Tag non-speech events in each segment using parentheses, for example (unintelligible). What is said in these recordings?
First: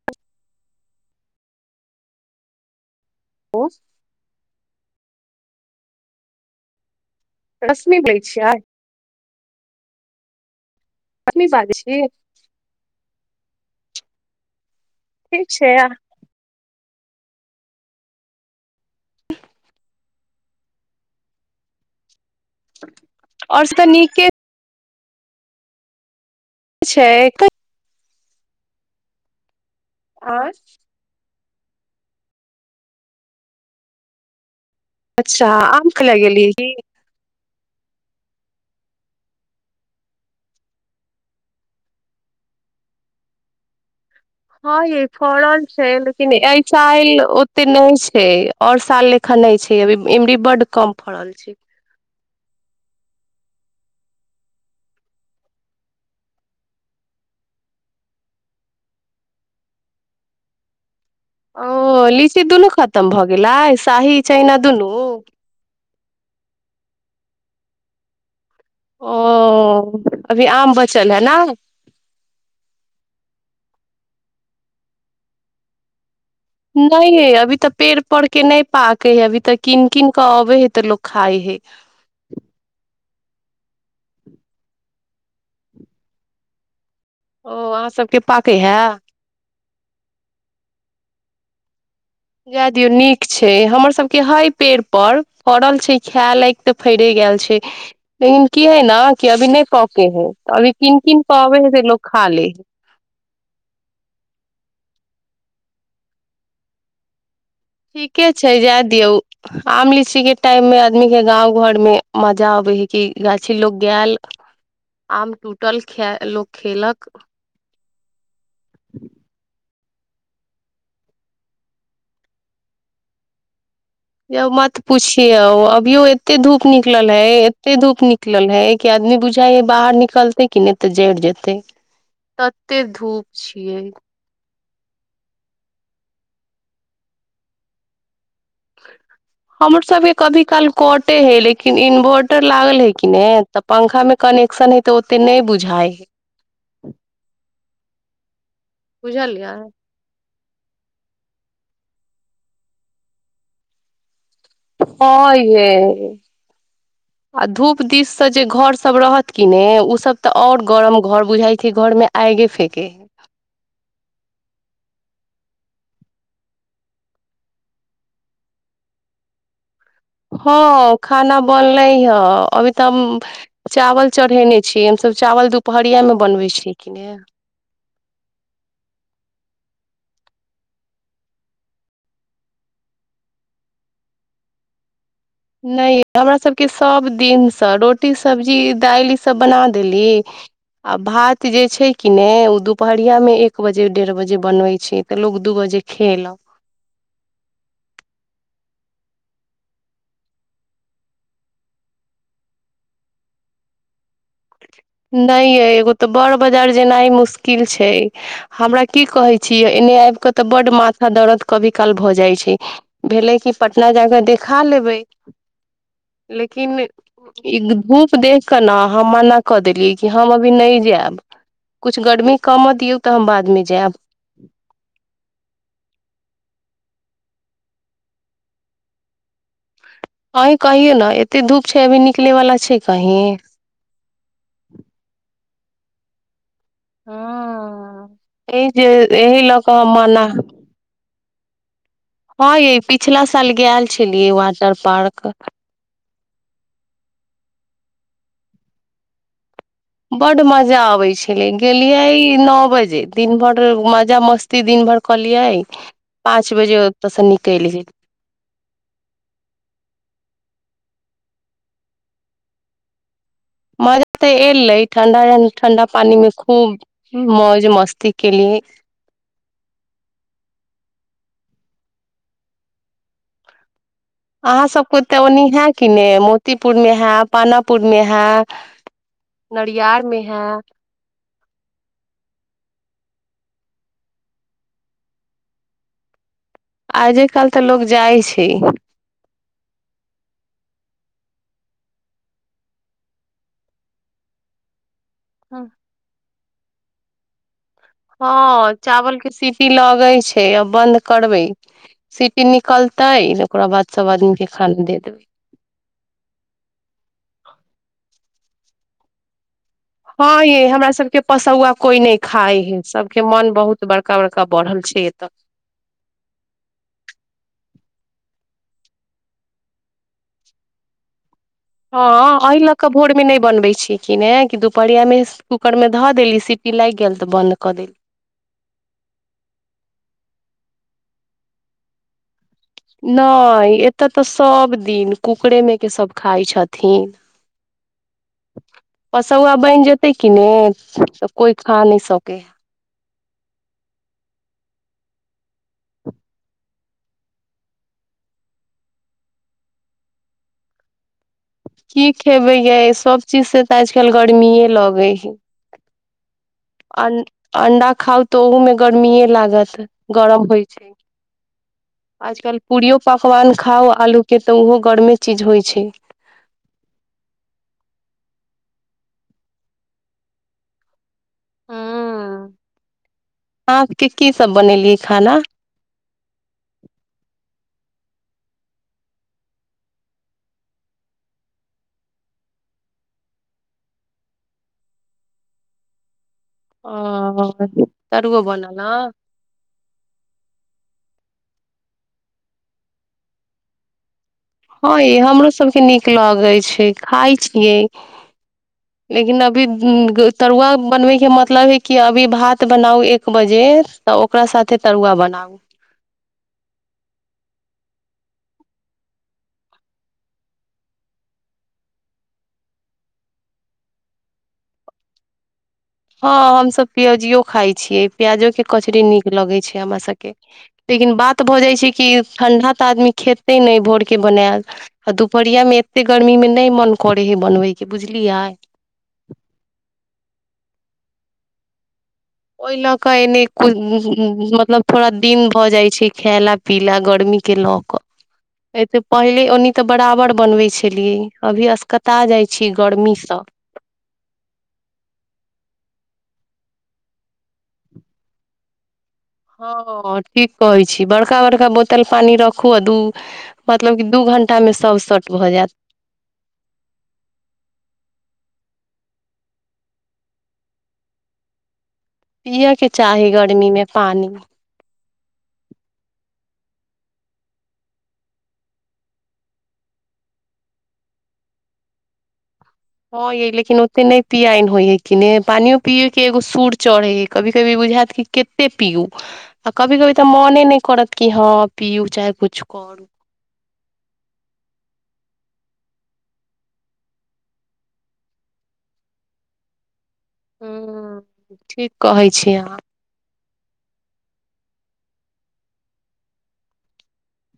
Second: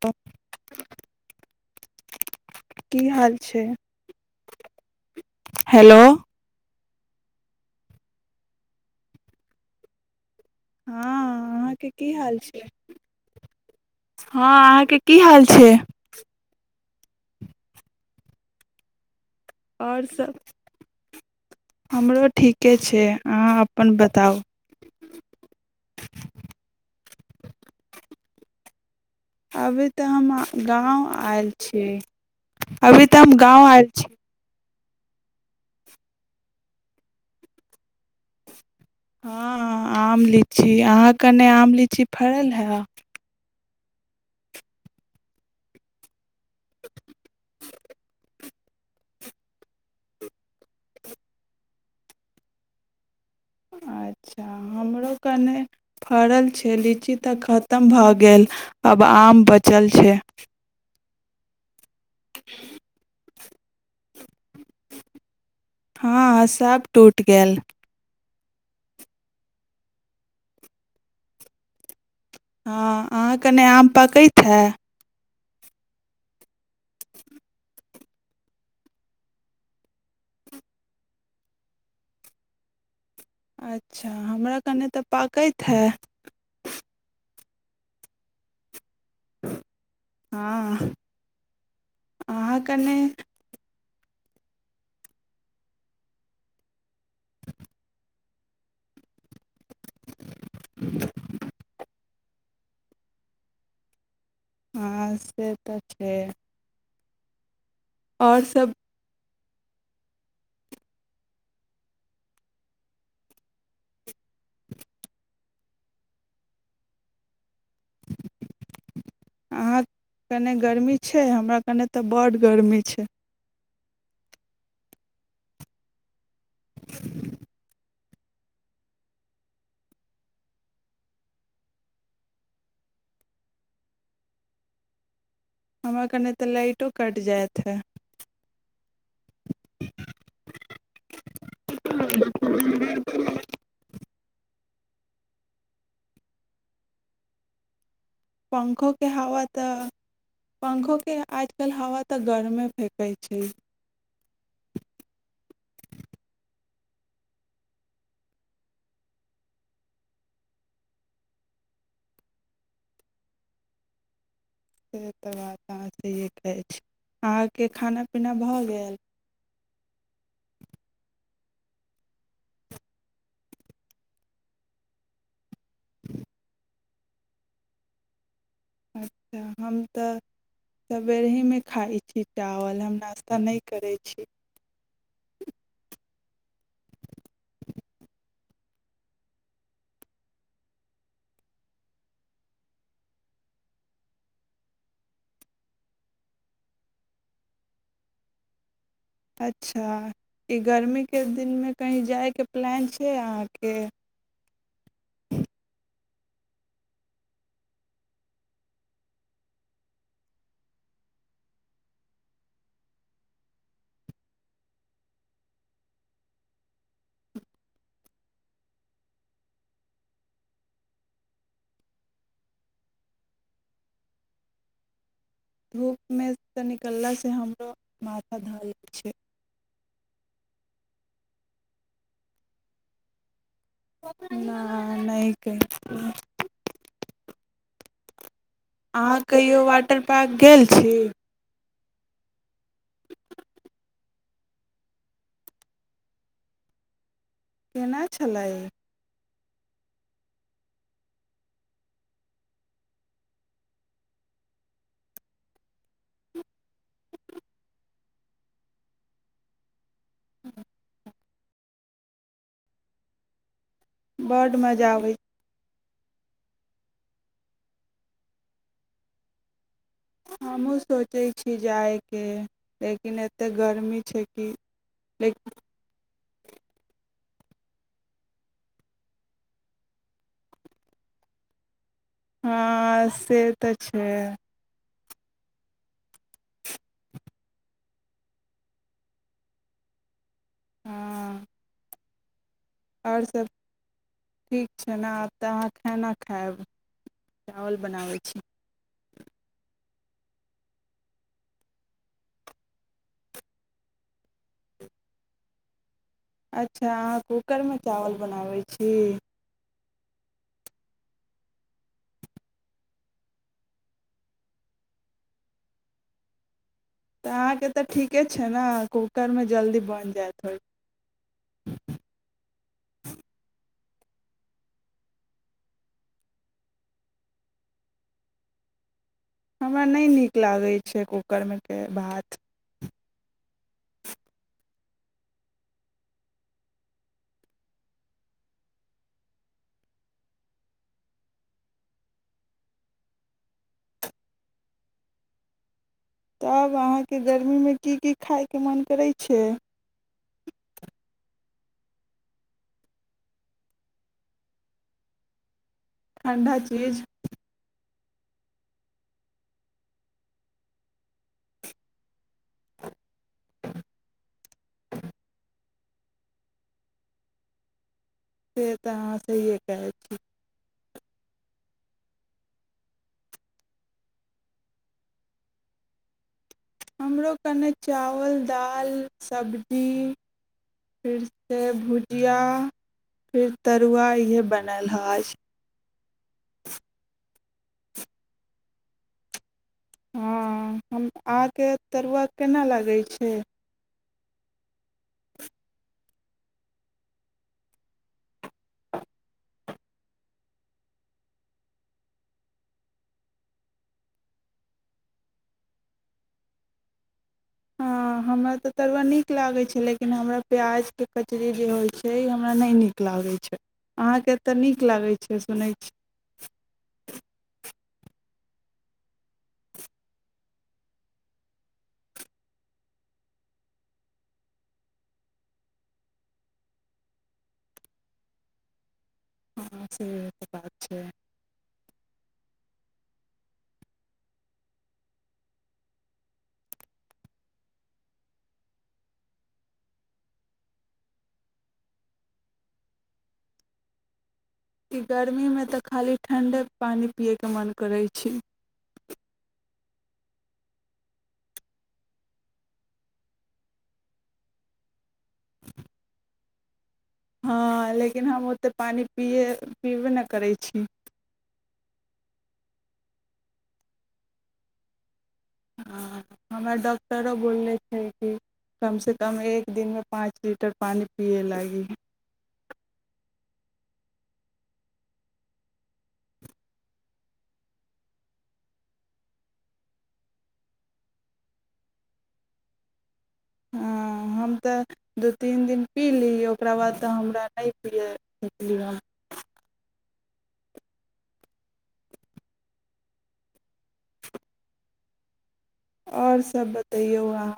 त की हाल छै ओ हेलो रश्मि बजै छियइ हँ रश्मि बाजै अहाँके छी की हाल छै हँ अहाँ के की हाल छै और सब हमरो ठीके छै अहाँ आओर तऽ अपन नीके बताउ छै अभी तऽ हम आँय गाँव आयल छी अभी तऽ हम गाँव आयल छी अच्छा आम खाय लए गेलियै की हँ आम लीची अहाँ के नहि आम लीची फड़ल हए हँ यै फरल छै लेकिन अय चाइल ओते नहि छै आओर साल लेखन नहि छै अभी इमरी बड कम फड़ल छै अच्छा हमरो कने फड़ल छै लीची तऽ खतम भऽ गेल आब आम बचल छै ओ लीची दुनू खतम भऽ गेल गेलाइ साही चैना दुनु हँ सभ टूटि गेल ओ अभी आम बचल है ना हँ अहाँ केँ नै आम पकैत हए नहि यै अभी तऽ पेड़ पर के नहि पाके है अभी तऽ कीन कीन कऽ अबे है तऽ लोक खाइ है अच्छा हमरा कनि तऽ पाकैत हइ ओ अहाँ सबके पाके है हँ अहाँ जाए दियौ कने नीक छै हमर सब के हे पेड़ पर फड़ल छै खाय लक तऽ फड़े गेल छै लेकिन की हे न कि अभी नहि पके है अभी किन किन पवै है तो लोक खा ले हँ से तऽ छै ठीके आओर छै सब जाय दियौ आम लीची के टाइम मे आदमी के गाँव घरमे मजा अबै हइ कि गाछी लोक गल आम टूटल ख लोक खयेलक अहाँ कने गर्मी छै हमरा कने तऽ बड गर्मी छै यो मात पूछि यौ अभियो एते धूप निकल हैय एते धूप निक निकलल हे कि आदमी बुझााय हे बाहर निकलते कि नहि ते जड़ जेते तते धूप छियै हमरा कने तऽ लाइटो कटि जायइत हे हमर सबके कभी काल कटे हय लेकिन इन्वर्टर लागल है कि नहि तऽ पंखामे कनेक्शन है तऽ ओते नहि बुझाइ है पंखो के हवा बुझलियै तऽ पखो के आयकल हवा तऽ गर्मे फेकैत छै ह यै आ धूप दिस से जे घर सब रहत कि ने ओ सब तऽ आऔर गरम घर बुझाई छै घरमे आगे फेके है से तऽ बात अहाँ सँ इ कहै छी अहाँके खाना पीना भऽ गेल हँ खाना बनलै हे अभी तऽ हम चावल चढ़ेने छी हमसभ चावल सब दूप पहरिया में बनबै छी इ किने अच्छा हम तऽ सवेरेमे खाइ छी चावल हम नाश्ता नहि करै छी नहि हमरा सभके सभदिनसँ रोटी सब्जी दालि ईसभ बना देली आ भात जे छै कि नहि ओ दुपहरियामे एक बजे डेढ़ बजे बनबै छै तऽ लोक दू बजे खयलक अच्छा ई गर्मीके दिनमे कहीँ जायके प्लान छै अहाँके नहि य तऽ बड़ मुश्किल छै। हमरा की कहै छी, एना आब तऽ बड़ माथदर्द कहियो-काल्हि भऽ जाइ छै। भले पटना जा कऽ देखा लेब, लेकिन ई धूप देखिकऽ ने कहि दियौ, हम बुझलहुँ। धूपमेसँ निकलासँ हमरो माथा धर लै छै अहीं कहियौ ने एते धूप छै अभी निकलेवला छै कहीं नहि (unintelligible) हँ एहि जे अहाँ एहि लऽ कहियो कऽ हम वाटर मना पार्क गेल छी हँ ये पिछिला साल गेल छलियै वाटर पार्क केना छलय बड्ड मजा अबै छलै गेलियै न बजे दिन भरि मजा मस्ती दिन भरि कलियै पाँच बजे ओतयसँ निकलि गेलै ह्म मजा तऽ बड्ड एलै मजा अबै ठण्डा ठण्डा पानि मे खूब मौज मस्ती केलिये हमहूँ सोचैत छी जायके लेकिन एतेक गर्मी छै कि अहाँ सभ को तऽ ओनी लेकिन है कि ने मोतीपुर मे है पानापुर मे है नरियार मे है हँ से तऽ छै आज कल तऽ लोकोग जाइ छै हँ आओर सभ ठीक छै खना आब तऽ अहाँ खाना खायएब हँ चावल सीटी लगे छै आ बंन्द करबै सीटी निकलतै ओकरा बाद सभ आदमी के खाना दे देबै अच्छा अहाँ कूकर में चावल बनाबैत छी छ हँ ये हमरा सभके पसौआ कोइ नहि खाइ है सभके मन बहुत बड़का बड़का बढ़ल छै एतय तऽ अहाँके तऽ ठीके छै ने कूकरमे जल्दी बनि जायत हो हँ एहि लऽ कऽ भोरमे नहि बनबै छिय कि नहि कि दुपहरियामे कूकरमे धऽ देली सीटी लागि गेल तऽ बन्द कऽ देली हमरा नहि नीक लागै छै कूकरमेके भात नहि एतय तऽ सभ दिन कुकरे मे के सभ खाय छथिन पसौआ बनि जेतै कि ने तऽ कोई खा नहि सकै है तब अहाँके गर्मीमे की की खायके मोन करै छै की खेबै यै सभ चीज से तऽ आजकल गर्मीे लगै ह ठण्ढा चीज अ अडाक खाउ तऽ ओमे गरम लागत गरम होइ छै आजकल पूियो पकवान खाउ आलूके तऽ ओहो ग चीज होइ छै से तऽ अहाँ सहिए कहै छी ह आाँके कीसभ बनेलियै खाना हमरो कने चावल दालि सबजी फेरसँ भुजिया फेर तरुआ इएह बनल अछि अछि हं ओ तरुओ बनल न हँ हम अहाँके तरुआ केना लागै छै हँ य हमरो सभके नीक लगै छै खाइ छियै लेकिन अभी तरुआ बनबैके मतलब हइ कि अभी भात बनाउ एक बजे तऽ ओकरा साथे तरुआ बनाउ हँ हमरा तऽ तरुआ नीक लागैत छै लेकिन हमरा प्याजके कचरी जे होइत छै ई हमरा नहि नीक लागैत छै अहाँकेँ तय नीक लागैत छै सुनैत हँ हमसभ प्यजियो खाइ छियै प्याजोके कचरी नीक लगैत छै हमर सभके लेकिन बात भऽ जाइत छै कि ठण्डा तऽ आदमी खेतै नहि भोरके बनायल आ दुपहरियामे एतेक गर्मीमे नहि मन करैत हइ बनबैके बुझलियै हँ सेएहसभ बात छै ओहि लऽ कऽ एन्ने मतलब थोड़ा दिन भऽ जाइ छै खयला पीला गर्मीके लऽ कऽ एहिसँऽ पहिले ओनी तऽ बराबर बनबै छलियै अभी अस्कता जाइ छीयै गर्मीसँ ई गरमीमे तऽ खाली ठण्ढे पानि पियैके मोन करै छै हँ ठीक कहैत छी बड़का बड़का बोतल पानि रखू आ दू मतलब कि दू घंटामे सभ स भऽ जायत हँ लेकिन हम ओतेक पानि पियए पीबे नहि करै छी पियके चाही गर्मीमे पानि हँ हमरा डॉक्टरो बोललै छै कि कमसँ कम एक दिनमे पाँच लीटर पानि पियै लागी हँ यइ लेकिन ओतेक नहि पियआइन होइ हइ कि नहि पानिओ पियैके एगो सर चढ़ै हइ कभी कभी बुझायत कि कतेक पियू आ कभी कभी तऽ मोने नहि करत कि हँ पियू चाहे किछु करू हँ हम तऽ दू तीन दिन पीलीै ओकरा बाद तऽ हमरा नहि पियै सचली हम हुं ठीक कहै छी अहाँ आओर सभ बतैयौ अहां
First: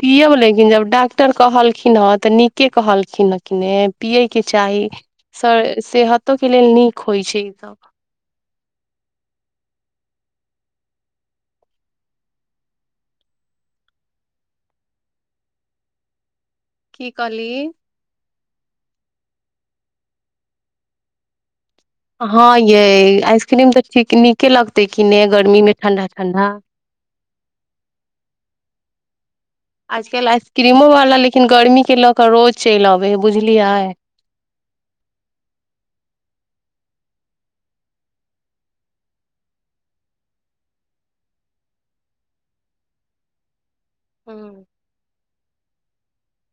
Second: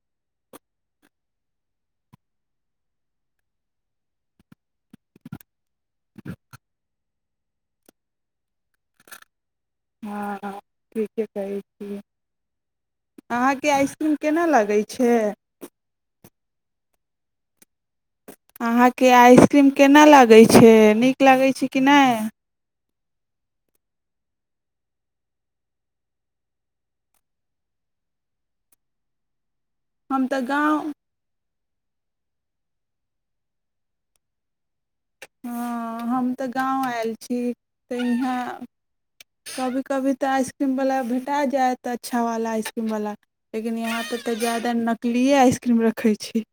पियब लेकिन जब डॉक्टर कहलखिन हेँ तऽ नीके कहलखिन हे कि पियएके चाही स सेहतो के लेल नीक होइ छै ई सभब हँ ठीके कहै छी अहाँके आइसक्रीम केना लगै छै की कहली अहाँके आइसक्रीम केना लागैत छै नीक लगैत छै कि नहि हँ यै आइसक्रीम तऽ ठीक नीके लगतै कि नहि गर्मीमे ठण्डा ठण्डा हम आजकल तऽ गाँव आइसक्रीमो बाला लेकिन गर्मी के लऽ कऽ रोज चलि अबै है बुझलियै हँ हम तऽ गाँव आयल छी तऽ इहाँ कभी कभी तऽ आइसक्रीमवला भेटा जायत अच्छावला आइसक्रीमवला यहाँ तऽ हूँ जादा नकली ये आइसक्रीम रखै छै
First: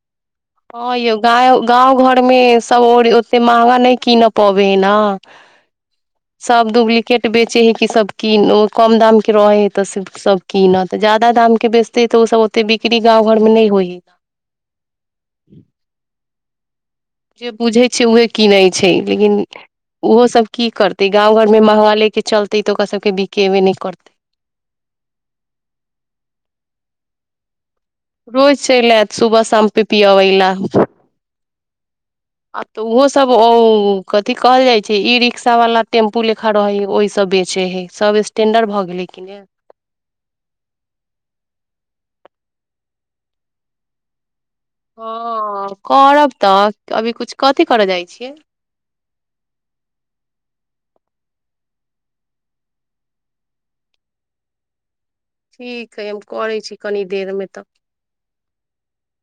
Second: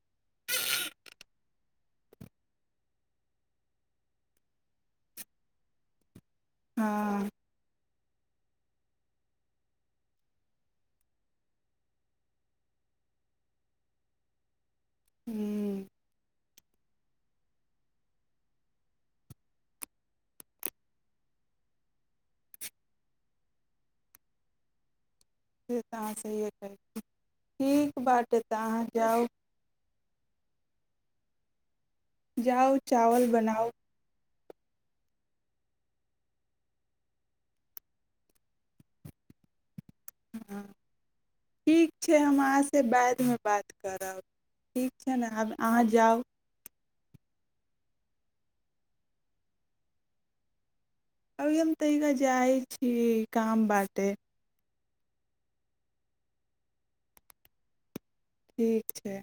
हँ यौ गा गाँव घरमे सभ आर ओतेक महँगा नहि कीनय पबै ह ने सब हँ डुप्लीकेट बेचै है की सब कीन ओ कम दामके रहै हइ तऽ सेसभ कीनत ज्यादा दामके बेचतैइ तऽ ओसभ ओतेक बिक्री गाँव घरमे नहि होइ हइए ह्म (inaudible) जे बुझै छै उएह कीनै छै लेकिन ओहोसभ की करतै गाँव घरमे महगा लेके चलतै तऽ ओकरा सभके बिकेबे नहि करतै सेेर तऽ अहाँसँ सहिए कहै छी ठीक बाटे तऽ अहाँ जाउ पिआबैला आ जाउ तऽ ओहो चावल सब बनाउ ओ अथी कहल जाइ छै ई रिक्शावला टेम्पू लेखा रहै हइ ओहिसँ बेचै हइ सभ स्टैंडर्ड भऽ गेलै कि ने ह ठीक छै हम अहाँसँ बादमे बात करब ठीक छै ने आब ह अहाँ जाउ करब तऽ तऽ अभी कछु कथी करऽ जाइ छियै अभी हम तइला जाइ छी काम बाटे ठीक हइ हम करै छी कनि देरमे तऽ ठीक छै